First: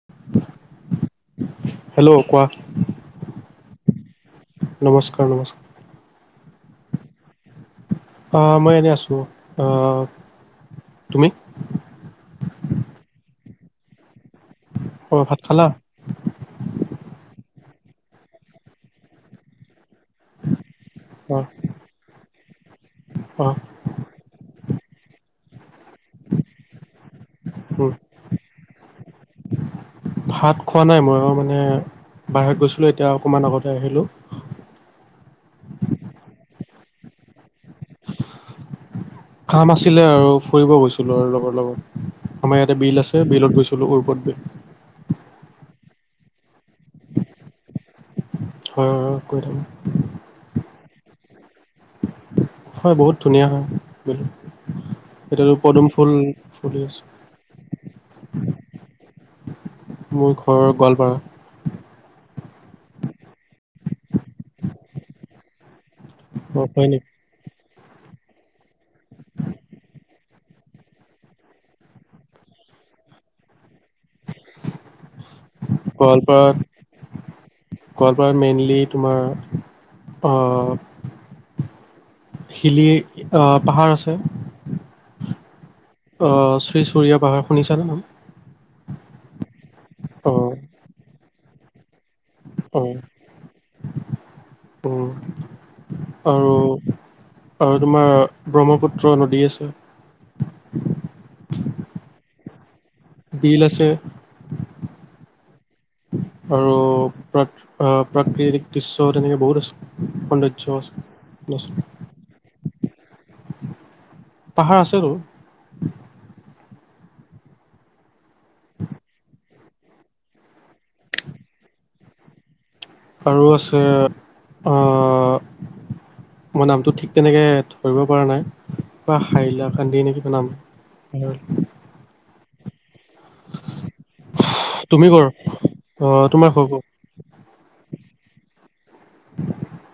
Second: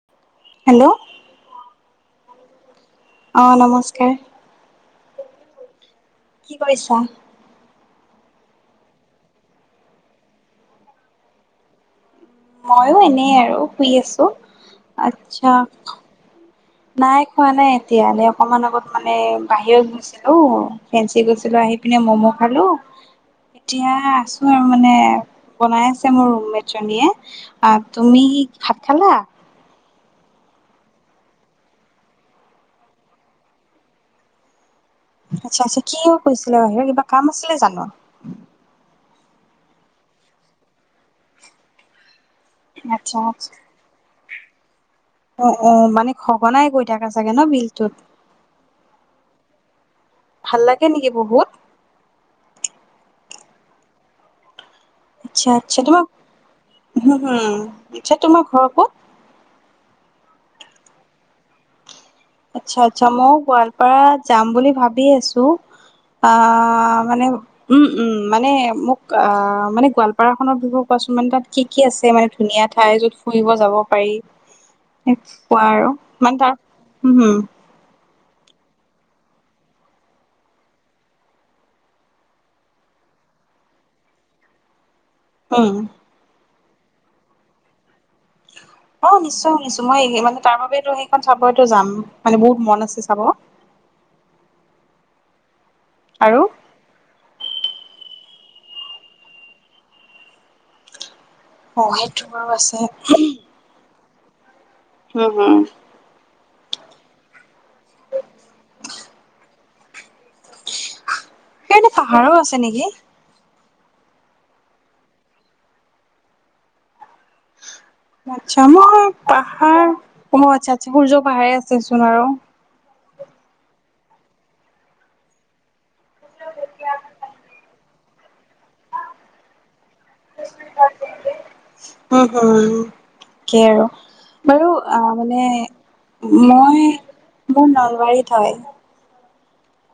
[inaudible] Hello! Hello কোৱা? অ', নমস্কাৰ। নমস্কাৰ, নমস্কাৰ। কি কৰিছা? আ, মই এনে আছোঁ আ, তুমি? ময়ো এনে আৰু শুই আছোঁ, অ ভাত আচ্ছা। খালা নাই খোৱা নাই এতিয়ালে অকমান আগত মানে বাহিৰত গৈছিলোঁ। ফেঞ্চি অ গৈছিলোঁ আহি পিনে ম'ম' খালোঁ অ এতিয়া আছোঁ আৰু মানে বনাই আছে মোৰ ৰুমমেট জনীয়ে। আহ, উম তুমি ভাত খালা? ভাত খোৱা নাই, ময়ো আৰু মানে বাহিৰত গৈছিলোঁ, এতিয়া অকণমান আগতে আহিলোঁ। আচ্ছা, আচ্ছা কিয় গৈছিলা বাহিৰত, কিবা কাম আছিলে জানো? কাম আছিলে আৰু ফুৰিব গৈছিলোঁ আৰু লগৰ লগত, আমাৰ ইয়াতে বিল আচ্ছা আছে আচ্ছা বিলত গৈছিলোঁ [inaudible] অ', অ', মানে সঘনাই গৈ থাকা চাগে ন' বিলটোত? হয়, হয়, গৈ থাকোঁ। ভাল লাগে নেকি বহুত? হয়, বহুত ধুনীয়া হয়, [unintelligible] এতিয়াতো পদুম ফুল ফুলি আছে। উম, আচ্ছা তোমাৰ ঘৰৰ ক'ত? মোৰ ঘৰ গোৱালপাৰা। আচ্ছা, আচ্ছা। ময়ো গোৱালপাৰা যাম বুলি ভাবি আছোঁ। আ, অ হয় নেকি মানে উম, উম। মানে মোক আ, মানে গোৱালপাৰাখনৰ বিষয়ে কোৱাচোন, মানে তাত কি, কি আছে মানে ধুনীয়া ঠাই য'ত ফুৰিব যাব পাৰি, এনেকুৱা আৰু ইমান তাৰ গোৱালপাৰাত হু, হু'! গোৱালপাৰাত মেইনলি তোমাৰ আ' [unintelligible] আ, পাহাৰ আছে। হুম। আ, শ্ৰী চূৰীয়া পাহাৰ শুনিছানে? অ', নিশ্চয় শুনিছোঁ, মই মানে অ', তাৰ বাবোতো সেইখন চাবইটো যাম, মানে বহুত মন অ', আছে চাব। উম, আৰু আৰু তোমাৰ ব্ৰহ্মপুত্ৰ নদী আছে। অ' সেইটো বাৰু আছে। শিল আছে। হুম, হু। আৰু প্ৰত অ' প্ৰাকৃতিক দৃশ্য তেনেকৈ বহুত আছে, সৌন্দৰ্যও আছে। আছে সেইনে পাহাৰো আছে নেকি? পাহাৰ আছে বাৰু। আচ্ছা। মই পাহাৰ অ' আচ্ছা আচ্ছা সূৰ্য পাহাৰে আছেচোন আৰু আৰু আছে আ মই নামটো ঠিক তেনেকে ধৰিব পৰা নাই। বা হাইলাকান্দি নেকি? জনাম উম উম। তাকেই আৰু। বাৰু তুমি অ' কৰ মানে অ', তোমাৰ কৰ কৰ মই, মোৰ নলবাৰীত হয়।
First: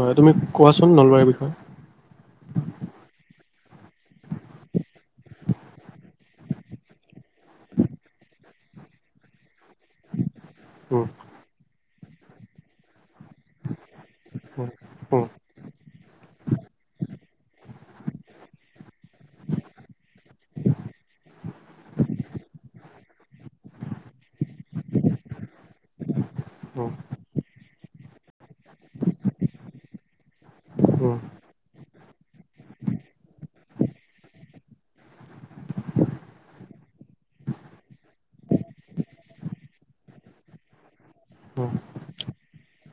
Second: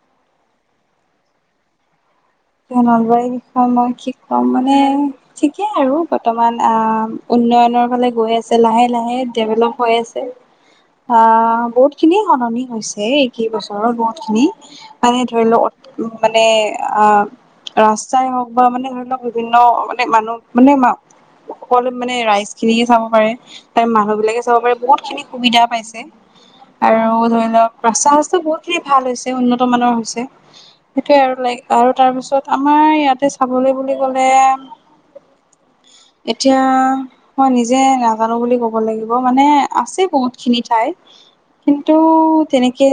হয়, তুমি কোৱাচোন নলবাৰীৰ বিষয়ে। নলবাৰীৰ বিষয়ে মই কি কম? মানে ঠিকেই আৰু বৰ্তমান আ উন্নয়নৰ ফালে গৈ আছে। লাহে লাহে ডেভেলপ হৈ আছে। উম, আহ বহুত খিনি সলনি হৈছে এই কেইবছৰত বহুত খিনি। উম, মানে উম, ধৰি লওক মানে আ ৰাস্তাই হওক বা মানে ধৰি লওক, বিভিন্ন মানে মানুহ মানে মা সকলো মানে ৰাইজ খিনিয়ে চাব পাৰে, তাৰ মানুহ বিলাকে চাব পাৰে বহুতখিনি সুবিধা পাইছে। উম, আৰু ধৰি লওক ৰাস্তা চাস্তা বহুত ভাল হৈছে, উন্নত মানৰ হৈছে। উম, সেইটোয়ে আৰু লাইক আৰু তাৰ পিছত আমাৰ ইয়াতে চাবলৈ বুলি কলে এতিয়া মই নিজে নাজানো বুলি ক'ব লাগিব। মানে আছে বহুত খিনি ঠাই উম, কিন্তু টো তেনেকৈ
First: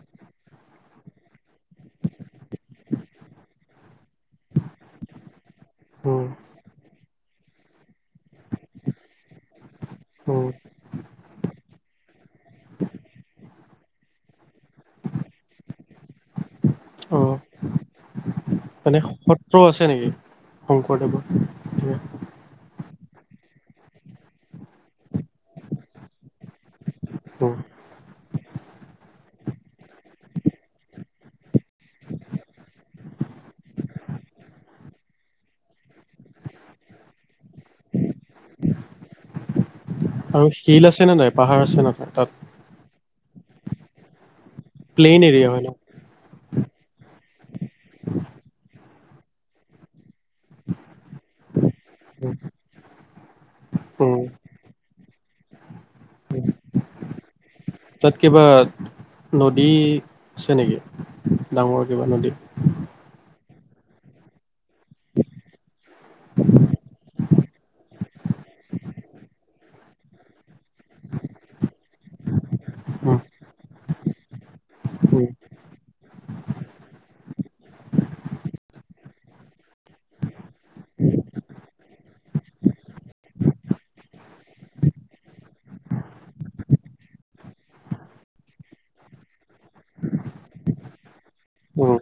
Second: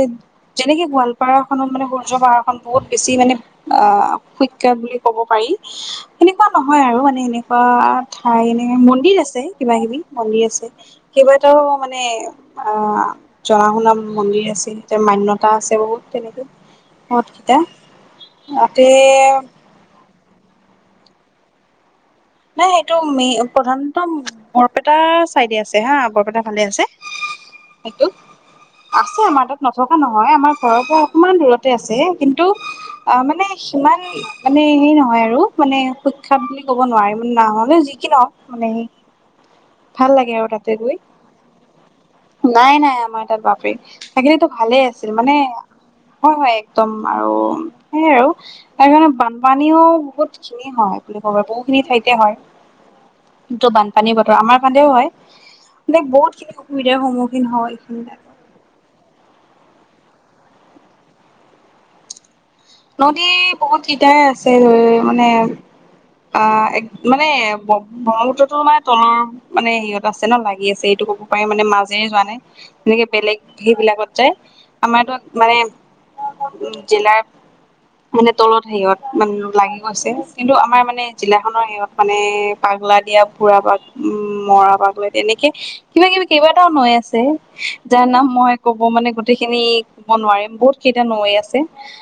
যেনেকে গোৱালপাৰা খনত মানে সূৰ্য পাহাৰখন বহুত বেছি মানে আ [unintelligible] বুলি ক'ব পাৰি উম, এনেকুৱা নহয় আৰু। মানে এনেকুৱা ঠাই মন্দিৰ আছে, কিবা কিবি। মন্দিৰ উম, আছে কেইবাটাও মানে অ জনা শুনা মন্দিৰ আছে। এতিয়া মান্যতা আছে বহুত তেনেকে। হতকেইটা ততে সত্ৰও আছে নেকি শংকৰদেৱৰ? নাই সেইটো মে প্ৰধানত বৰপেটা চাইডে আছে হা। বৰপেটা ফালে আছে। ওম। সেইটো আছে আমাৰ তাত নথকা নহয়। আমাৰ ঘৰৰ পৰা অকমান দূৰতে আছে। কিন্তু, অ' মানে সিমান মানে হেই নহয় আৰু মানে সুখ্যাত বুলি ক'ব নোৱাৰিম। ন মানে যি কি নহওক। মানে ভাল লাগে আৰু তাতে শিল গৈ আছে নে নাই? পাহাৰ আছে নে তাই তাত? নাই নাই আমাৰ তাত বাপেক। থাকিলেটো ভালেই আছিল। প্লেইন মানে এৰিয়া হয় ন হয় হয় একদম আৰু। সেইয়াই আৰু তাৰকাৰণে বানপানীও বহুত ঠাইতে হয় বুলি কব পাৰি। বহুখিনি ঠাইতে হয়। কিন্তু বানপানীৰ উম আমাৰ ফালেও হয়। মানে, বহুত খিনি অসুবিধাৰ সন্মুখীন হয় এইখিনি তাত কিবা নদী আছে নেকি? ডাঙৰ কিবা নদী? নদী বহুত কিতাই আছে ধৰি মানে অ' এক মানে বপ ব্ৰহ্মপুত্ৰতো মানে তলৰ মানে হেৰিয়ত আছে ন। লাগি আছে এইটো ক'ব পাৰি মানে, মাজেৰে যোৱা নাই। তেনেকে উম বেলেগ সেইবিলাকত যায়, আমাৰতো উম মানে জিলাৰ মানে তলত হেৰিয়ত মান লাগি গৈছে। কিন্তু আমাৰ মানে জিলাখনৰ হেৰিয়ত মানে পাগলাদিয়া, ফুৰা পাগ উম মৰা পাগলাদিয়া তেনেকৈ কিবা কিবি কেইবাটাও নৈ আছে। যাৰ নাম মই কব মানে গোটেইখিনি কব নোৱাৰিম। বহুত কেইটা নৈ আছে উম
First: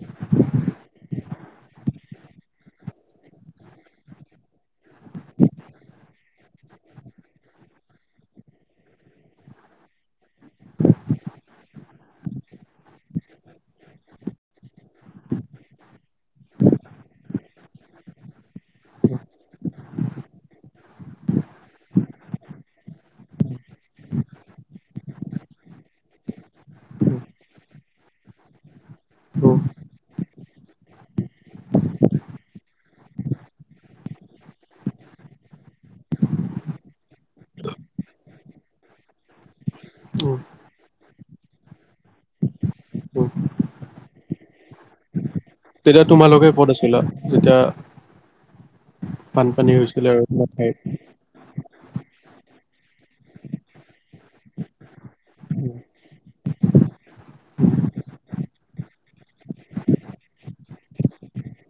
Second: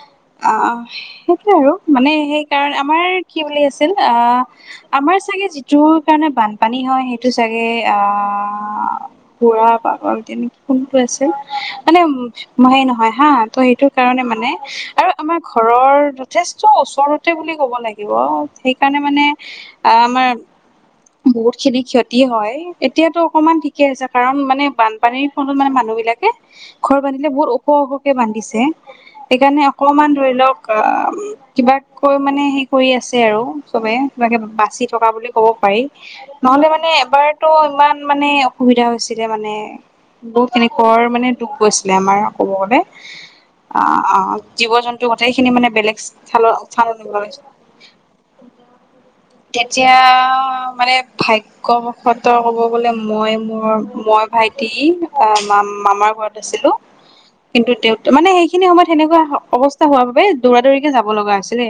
অ' সেইটোৱে আৰু। মানে সেইকাৰণ আমাৰ কি বুলি আছিল? আহ আমাৰ চাগে যিটো কাৰণে বানপানী হয়, সেইটো চাগে আহ ঘুৰা পাগল তেনে কোনটো আছিল? মানে উম মহেই নহয় হা৷ ত' সেইটো কাৰণে মানে, আৰু আমাৰ ঘৰৰ যথেষ্ট ওচৰতে বুলি ক'ব লাগিব, সেইকাৰণে মানে আ-মাৰ বহুতখিনি ক্ষতি হয় ৷এতিয়াতো অকমান ঠিকে আছে কাৰণ মানে বান পানীৰ ফ্ৰন্তত মানে মানুহ বিলাকে, ঘৰ বান্ধিলে বহুত ওখ ওখকে বান্ধিছে, উম উম সেইকাৰণে অকমান ধৰি লওঁক কিবা কৈ মানে হে কৰি আছে আৰু চবে কিবাকে বাচি থকা বুলি ক'ব পাৰি৷ নহ'লে মানে এবাৰতো ইমান মানে অসুবিধা হৈছিলে মানে উম বহুতখিনি [unintelligible] মানে দুখ গৈছিলে আমাৰ ক'ব উম। গলে৷আ--জীৱ জন্তু গোটেইখিনি মানে বেলেগ তেতিয়া স্থান তোমালোকে ক'ত আছিলা স্থানত লগোৱা হৈছে যেতিয়া বানপানী তেতিয়া হৈছিলে আৰু তোমাৰ ঠাইত মানে ভাগ কব ত গলে মই মোৰ মই ভাইটি মাম মামাৰ ঘৰত আছিলো৷কিন্তু মানে সেইখিনি সময়ত সেনেকুৱা অৱস্থা হোৱাৰ বাবে দৌৰা দৌৰিকে যাব লগা হৈছিলে৷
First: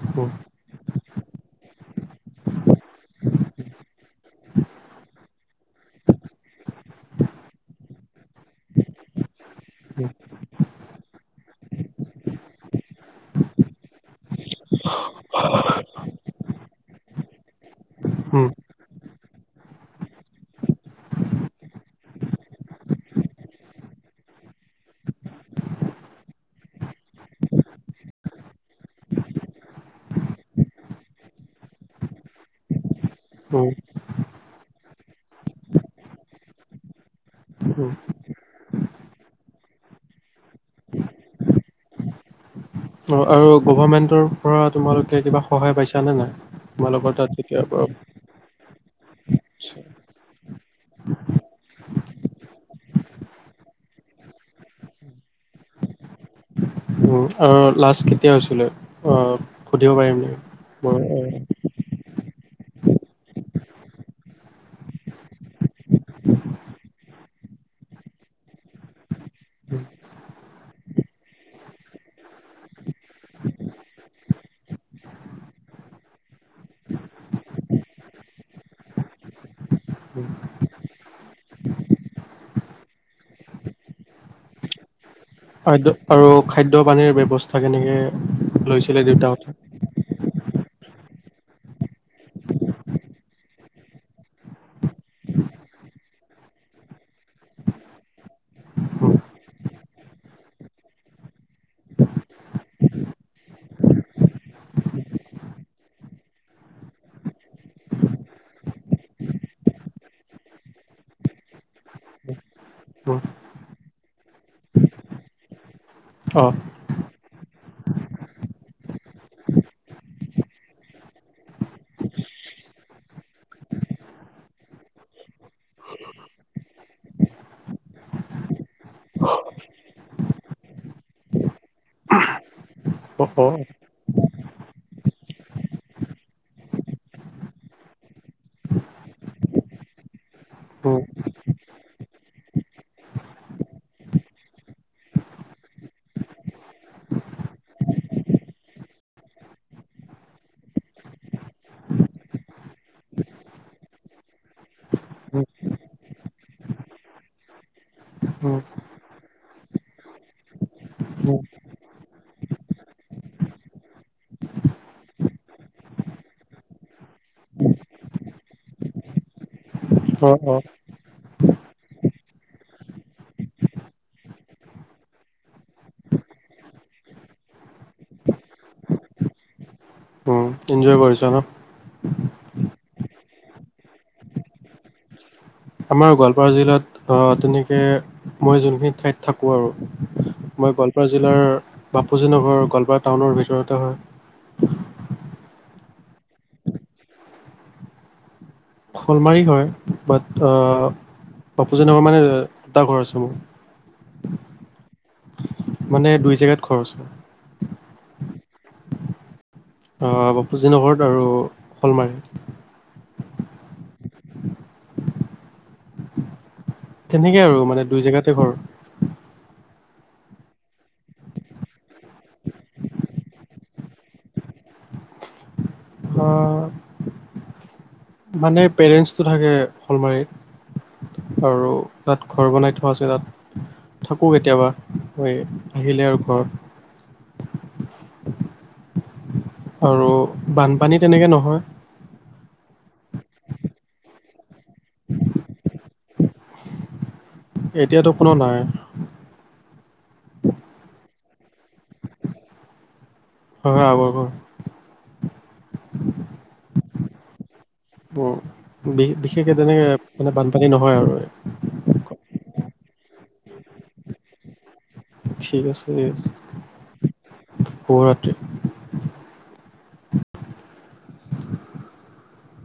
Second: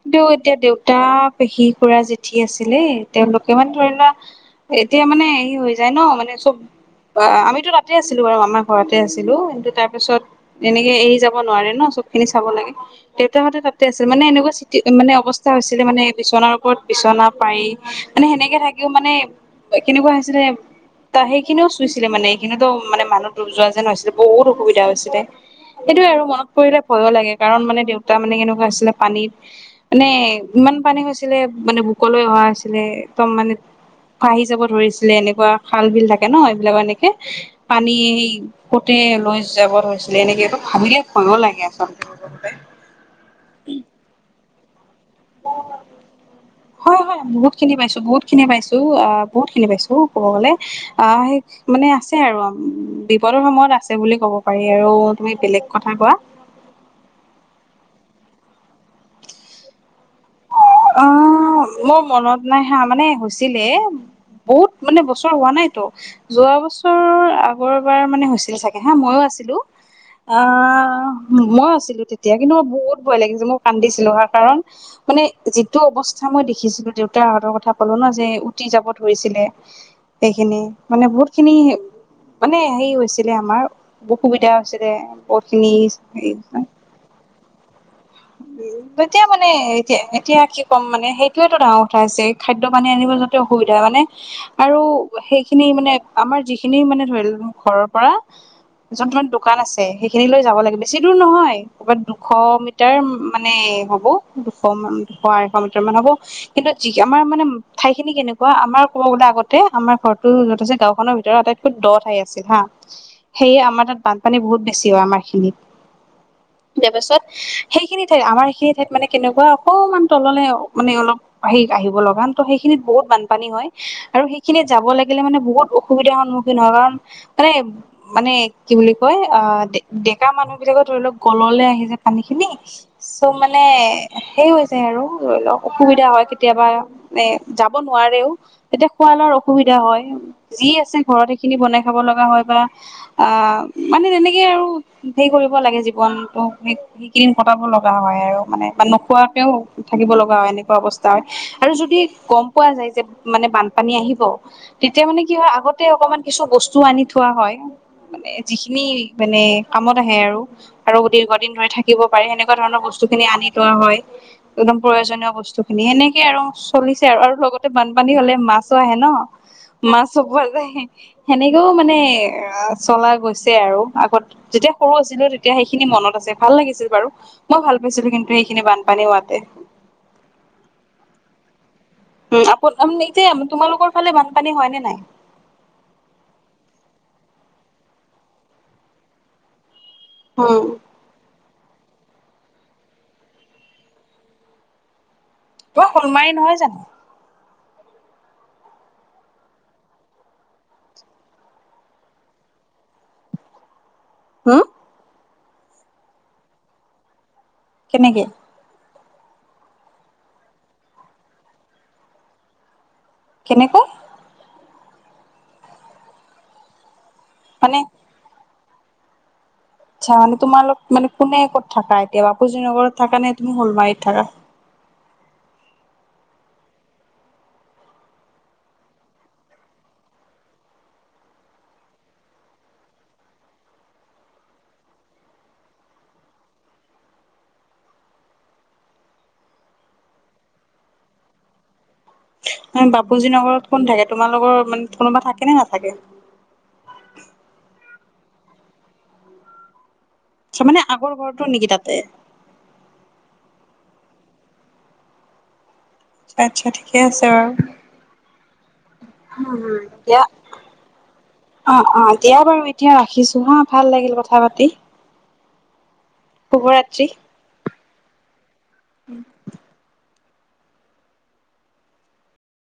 কিন্তু উম উম এতিয়া দেউতা, পেহী, খুৰা, জেঠি আছিলে৷ তেওঁলোকে মানে ধৰি লোৱা এতিয়া মানে হে হৈ যায় ন? মানে চব অ অ আমিতো তাতে আছিলো বাৰু মামাৰ ঘৰতে আছিলো৷ কিন্তু তাৰ উম পিছত এনেকে এৰি যাব নোৱাৰে ন? চব খিনি চাব লাগে দেউতাহঁতে তাতে আছিল, মানে এনেকুৱা চিটি মানে অৱস্থা হৈছিলে মানে বিচনাৰ ওপৰত বিচনা পাৰি মানে সেনেকে থাকিও মানে কেনেকুৱা হৈছিলে ত' সেইখিনিও চুইছিলে মানে এইখিনি মানে মানুহ ডুব যোৱা যেন হৈছিলে৷ বহুত অসুবিধা হৈছিলে৷ সেইটোৱে আৰু মনত পৰিলে ভয়ো লাগে কাৰণ মানে দেউতা মানে কেনেকুৱা আছিলে পানীত মানে ইমান পানী হৈছিলে মানে বুকলৈ অহা হৈছিলে৷একদম মানে পাহি যাব ধৰিছিলে, এনেকুৱা খাল বিল থাকে ন? এইবিলাকৰ এনেকে উম উম পানী কতে লৈ যাব ধৰিছিলে৷এনেকেটো ভাবিলে ভয়ো লাগে আ অ আৰু গভমেণ্টৰ পৰা তোমালোকে কিবা সহায় পাইছা নে নাই? হয় তোমালোকৰ হয় তাত বহুত যেতিয়াৰ খিনি পৰা পাইছো বহুত খিনি পাইছো, অ বহুত খিনি পাইছো ক'ব গ'লে, আ হেই মানে আছে আৰু বিপদৰ সময়ত আছে বুলি ক'ব পাৰি আৰু তুমি বেলেগ কথা কোৱা৷ আৰু লাষ্ট কেতিয়া হৈছিলে অ সুধিব পাৰিম নেকি? মই অ', মোৰ মনত নাই হা মানে হৈছিলে বহুত মানে বছৰ হোৱা নাইতো৷ যোৱা বছৰ আগৰবাৰ মানে হৈছিল চাগে হা মইও আছিলোঁ৷ উম, আ মই আছিলো তেতিয়া, কিন্তু মই বহুত ভয় লাগিছে মই কান্দিছিলো হা কাৰণ মানে যিটো অৱস্থা মই দেখিছিলো দেউতাৰহঁতৰ কথা কলো ন যে উটি যাব ধৰিছিলে উম। সেইখিনি, মানে বহুত খিনি মানে সেই হৈছিলে আমাৰ, অসুবিধা হৈছিলে বহুত হয়, আৰু খিনি খাদ্য পানীৰ ব্যৱস্থা কেনেকে? লৈছিলে তেতিয়া মানে দেউতাহঁতে? এতিয়াহে এতিয়া কি ক'ম মানে, সেইটোৱেটো ডাঙৰ কথা হৈছে, খাদ্য পানী আনিব যাওতে অসুবিধা মানে আৰু সেইখিনি মানে আমাৰ যিখিনি মানে ধৰিলওঁ ঘৰৰ পৰা য'ত মানে দোকান আছে সেইখিনিলৈ যাব লাগে, বেছি দূৰ নহয় কৰবাত দুশ মিট টাৰ মানে হ'বো দুশ মান দুশ আঢ়ৈশ মিটাৰ মান হ'ব৷ কিন্তু যি আমাৰ মানে ঠাইখিনি কেনেকুৱা, আমাৰ ক'ব গ'লে আগতে আমাৰ ঘৰটো য'ত আছে গাঁওখনৰ ভিতৰত আটাইত দ ঠাই আছিল হা, উম, সেয়ে আমাৰ তাত বানপানী বহুত বেছি হয় আমাৰ খিনিত৷ অ, তাৰ পাছত সেইখিনি ঠাইত আমাৰ সেইখিনি ঠাইত মানে কেনেকুৱা অকণমান তললৈ মানে অলপ [unintelligible] আহিব লগা ত' সেইখিনিত বহুত বানপানী হয় আৰু সেইখিনিত যাব লাগিলে মানে বহুত সুবিধাৰ সন্মুখীন হ'ম। মানে মানে কি বুলি কয়, আহ ডে ডেকা মানুহ বিলাকৰ ধৰি লওক গললে আহি যায় পানী খিনি। চ' অ', অ', মানে, সেই হৈ যায় আৰু, ধৰি লওক অসুবিধা হয় কেতিয়াবা। এ যাব নোৱাৰেও। এতিয়া খোৱা লোৱাৰ অসুবিধা হয়। যি আছে উম, ঘৰত সেইখিনি বনাই খাব লগা হয় বা আহ, মানে তেনেকে আৰু হেৰি কৰিব লাগে জীৱনতটো [unintelligible] কটাব লগা হয়, আৰু মানে বা নোখোৱাকেও থাকিব লগা হয়, এনেকুৱা অৱস্থা হয়। আৰু যদি গম পোৱা যায় যে, মানে বানপানী আহিব। তেতিয়া মানে কি উম, হয় আগতে অকমান কিছু বস্তু আনিও থোৱা হয়, মানে উম, যিখিনি মানে কামত আহে আৰু। আৰু উম, দীৰ্ঘদিন ধৰি থাকিব পাৰি। সেনেকুৱা ধৰণৰ বস্তুখিনি আনি থোৱা হয়। একদম প্ৰয়োজনীয় বস্তুখিনি। এনেকে আৰু চলিছে আৰু। আৰু লগতে বানপানী হ'লে মাছো আহে ন। মাছো অ', পোৱা অ', যায়। সেনেকেও মানে চলা গৈছে আৰু আগত যেতিয়া সৰু আছিলোঁ তেতিয়া সেইখিনি মনত আছে, ভাল লাগিছিল বাৰু। মই ভাল পাইছিলোঁ কিন্তু সেইখিনি বানপানী হোৱাতে। উম, এনঞ্জয় কৰিছা ন? উম, [unintelligible] এতিয়া, তোমালোকৰ ফালে বানপানী হয়নে নাই? আমাৰ গোৱালপাৰা জিলাত তেনেকে মই যোনখিনি ঠাইত থাকোঁ আৰু উম মই গোৱালপাৰা জিলাৰ, বাপুজী নগৰৰ গোৱালপাৰা টাউনৰ ভিতৰতে হয়, [unintelligible] শ'লমাৰি নহয় জানো? শ'লমাৰি হয়, বাট অ', বাপুজী নগৰ মানে দুটা ঘৰ আছে মোৰ। হম? মানে দুই জেগাত খৰচ। কেনেকে? বাপুজী নগৰত আৰু শ'লমাৰী। কেনেকৈ? তেনেকে আৰু। মানে দুই জেগাতে ঘৰ। আচ্ছা। মানে তোমালোক মানে কোনে, ক'ত থাকা। এতিয়া, বাপুজী নগৰত থাকানে? তুমি শ'লমাৰীত থাকা? অ', মানে পেৰেণ্টছটো থাকে শ'লমাৰীত। আৰু তাত ঘৰ বনাই থোৱা আছে তাত। থাকোঁ কেতিয়াবা, মই আহিলে আৰু ঘৰত। আৰু বানপানী তেনেকে নহয়। বাপুজী নগৰত কোন থাকে? তোমাৰ লগৰ মানে, কোনোবা থাকেনে নাথাকে? এতিয়াতো কোনো নাই। আচ্ছা, মানে আগৰ ঘৰতো নেকি তাতে? হয়, হয়, আগৰ ঘৰতো। আটচ্ছা, ঠিকে আছে বাৰু। উম, বিশে-বিশেষ হে উম, তেনেকে দিয়া মানে বানপানী নহয় আৰু। অ', অ'। দিয়া বাৰু এতিয়া ৰাখিছোঁ হা। ভাল লাগিল কথা-পাতি। ঠিক আছে, ঠিক আছে। শুভৰাত্ৰি। শুভৰাত্ৰি। [inaudible]